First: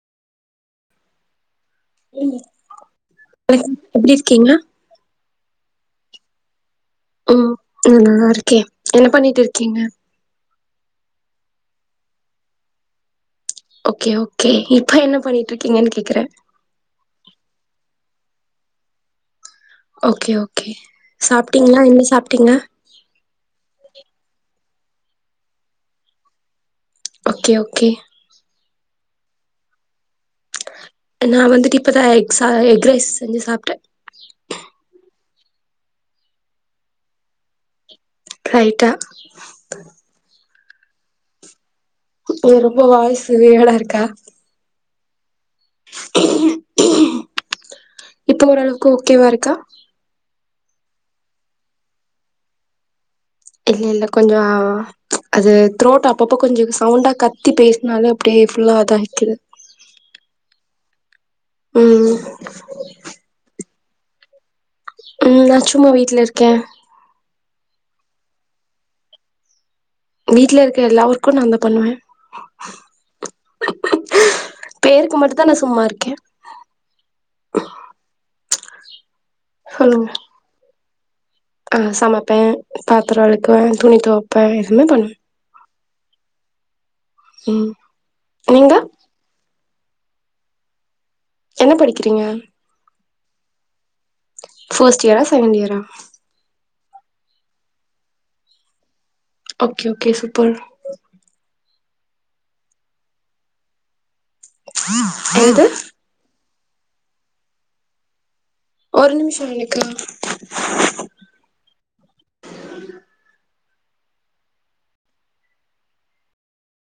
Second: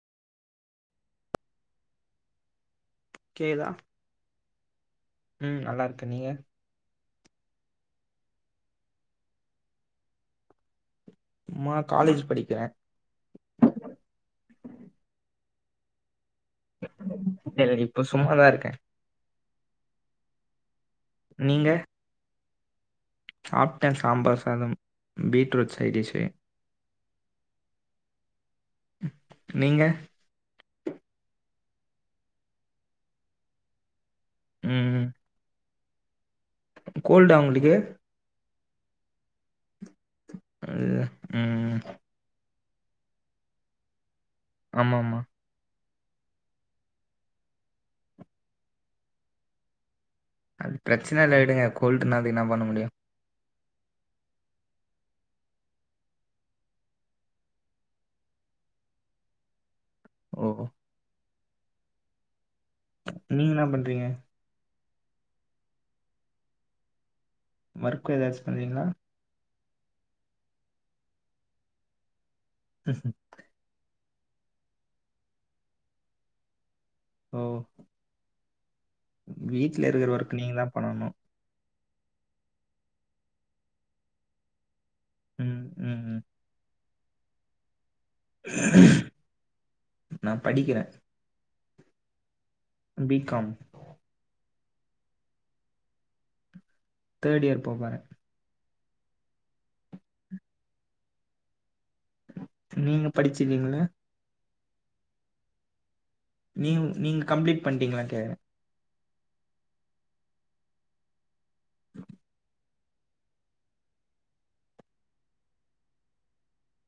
கேக்குதா எப்டி இருக்கீங்க ம் நல்லாயிருக்கு நீங்கள் ம் நான் நல்லாருக்கேன் என்ன பண்ணிட்டு இருக்கீங்க சும்மா காலேஜ் படிக்கிறேன் ஓகே ஓகே இப்ப என்ன பண்ணிட்டு இருக்கீங்கன்னு கேக்குறேன் இப்போ சும்மா தான் இருக்கேன் ஓகே ஓகே சாப்ட்டீங்களா என்ன சாப்ட்டீங்க சாப்ட்டேன் சாம்பார் சாதம் பீட்ரூட் சைட்டிஷ் ஓகே ஓகே நீங்க நான் வந்துட்டு இப்பதான் எக் எக் ரைஸ் செஞ்சு சாப்ட்டேன் ம்ம் கோல்டா உங்களுக்கு லைட்டா அ ம் ஏ ரொம்ப வாயசு வெயிர்டா இருக்கா ஆமா ஆமா [unintelligible] இப்ப ஓரளவுக்கு ஓகேவாருக்கா அது பிரச்சனைல்ல விடுங்க கோல்டுன என்ன பண்ண முடியும் இல்ல இல்ல கொஞ்சோ அ அது த்ரோட் அப்பப்ப கொஞ்சம் சவுண்டா கத்தி பேசுனாலே அப்டியே ஃபுல்லா அத ஆகிக்குது ஓ ம் நீங்க என்ன பண்றீங்க ம் நா சும்மா வீட்லருக்கே ஒர்க்கு ஏதாச்சு பண்ணுவீங்ளா வீட்ல இருக்க எல்லா ஒர்க்கு நான்தா பண்ணுவே ம் பேருக்கு மட்டுதா நா சும்மாருக்கே ஓ வீட்ல சொல்லுங்க இருக்கிற ஒர்க் நீங்கதா பண்ணணு ஆ சமப்பே பாத்ர வெலக்குவே துணி தொவப்பே எதுமே பண்ணுவே ம் ம் ம் ம் நீங்க நா படிக்கிறே என்ன படிக்கிறீங்க பி காம் பர்ஸ்ட் இயரா செகண்ட் இயரா தேர்ட் இயர் போ போறே ஓகே ஓகே சூப்பர் நீங்க படுச்சுருக்கீங்ள என்னது நீங் நீங்க கம்ப்ளீட் பண்ணிட்டீங்ளா கேக்குறே ஒரு நிமிஷ எனக்கு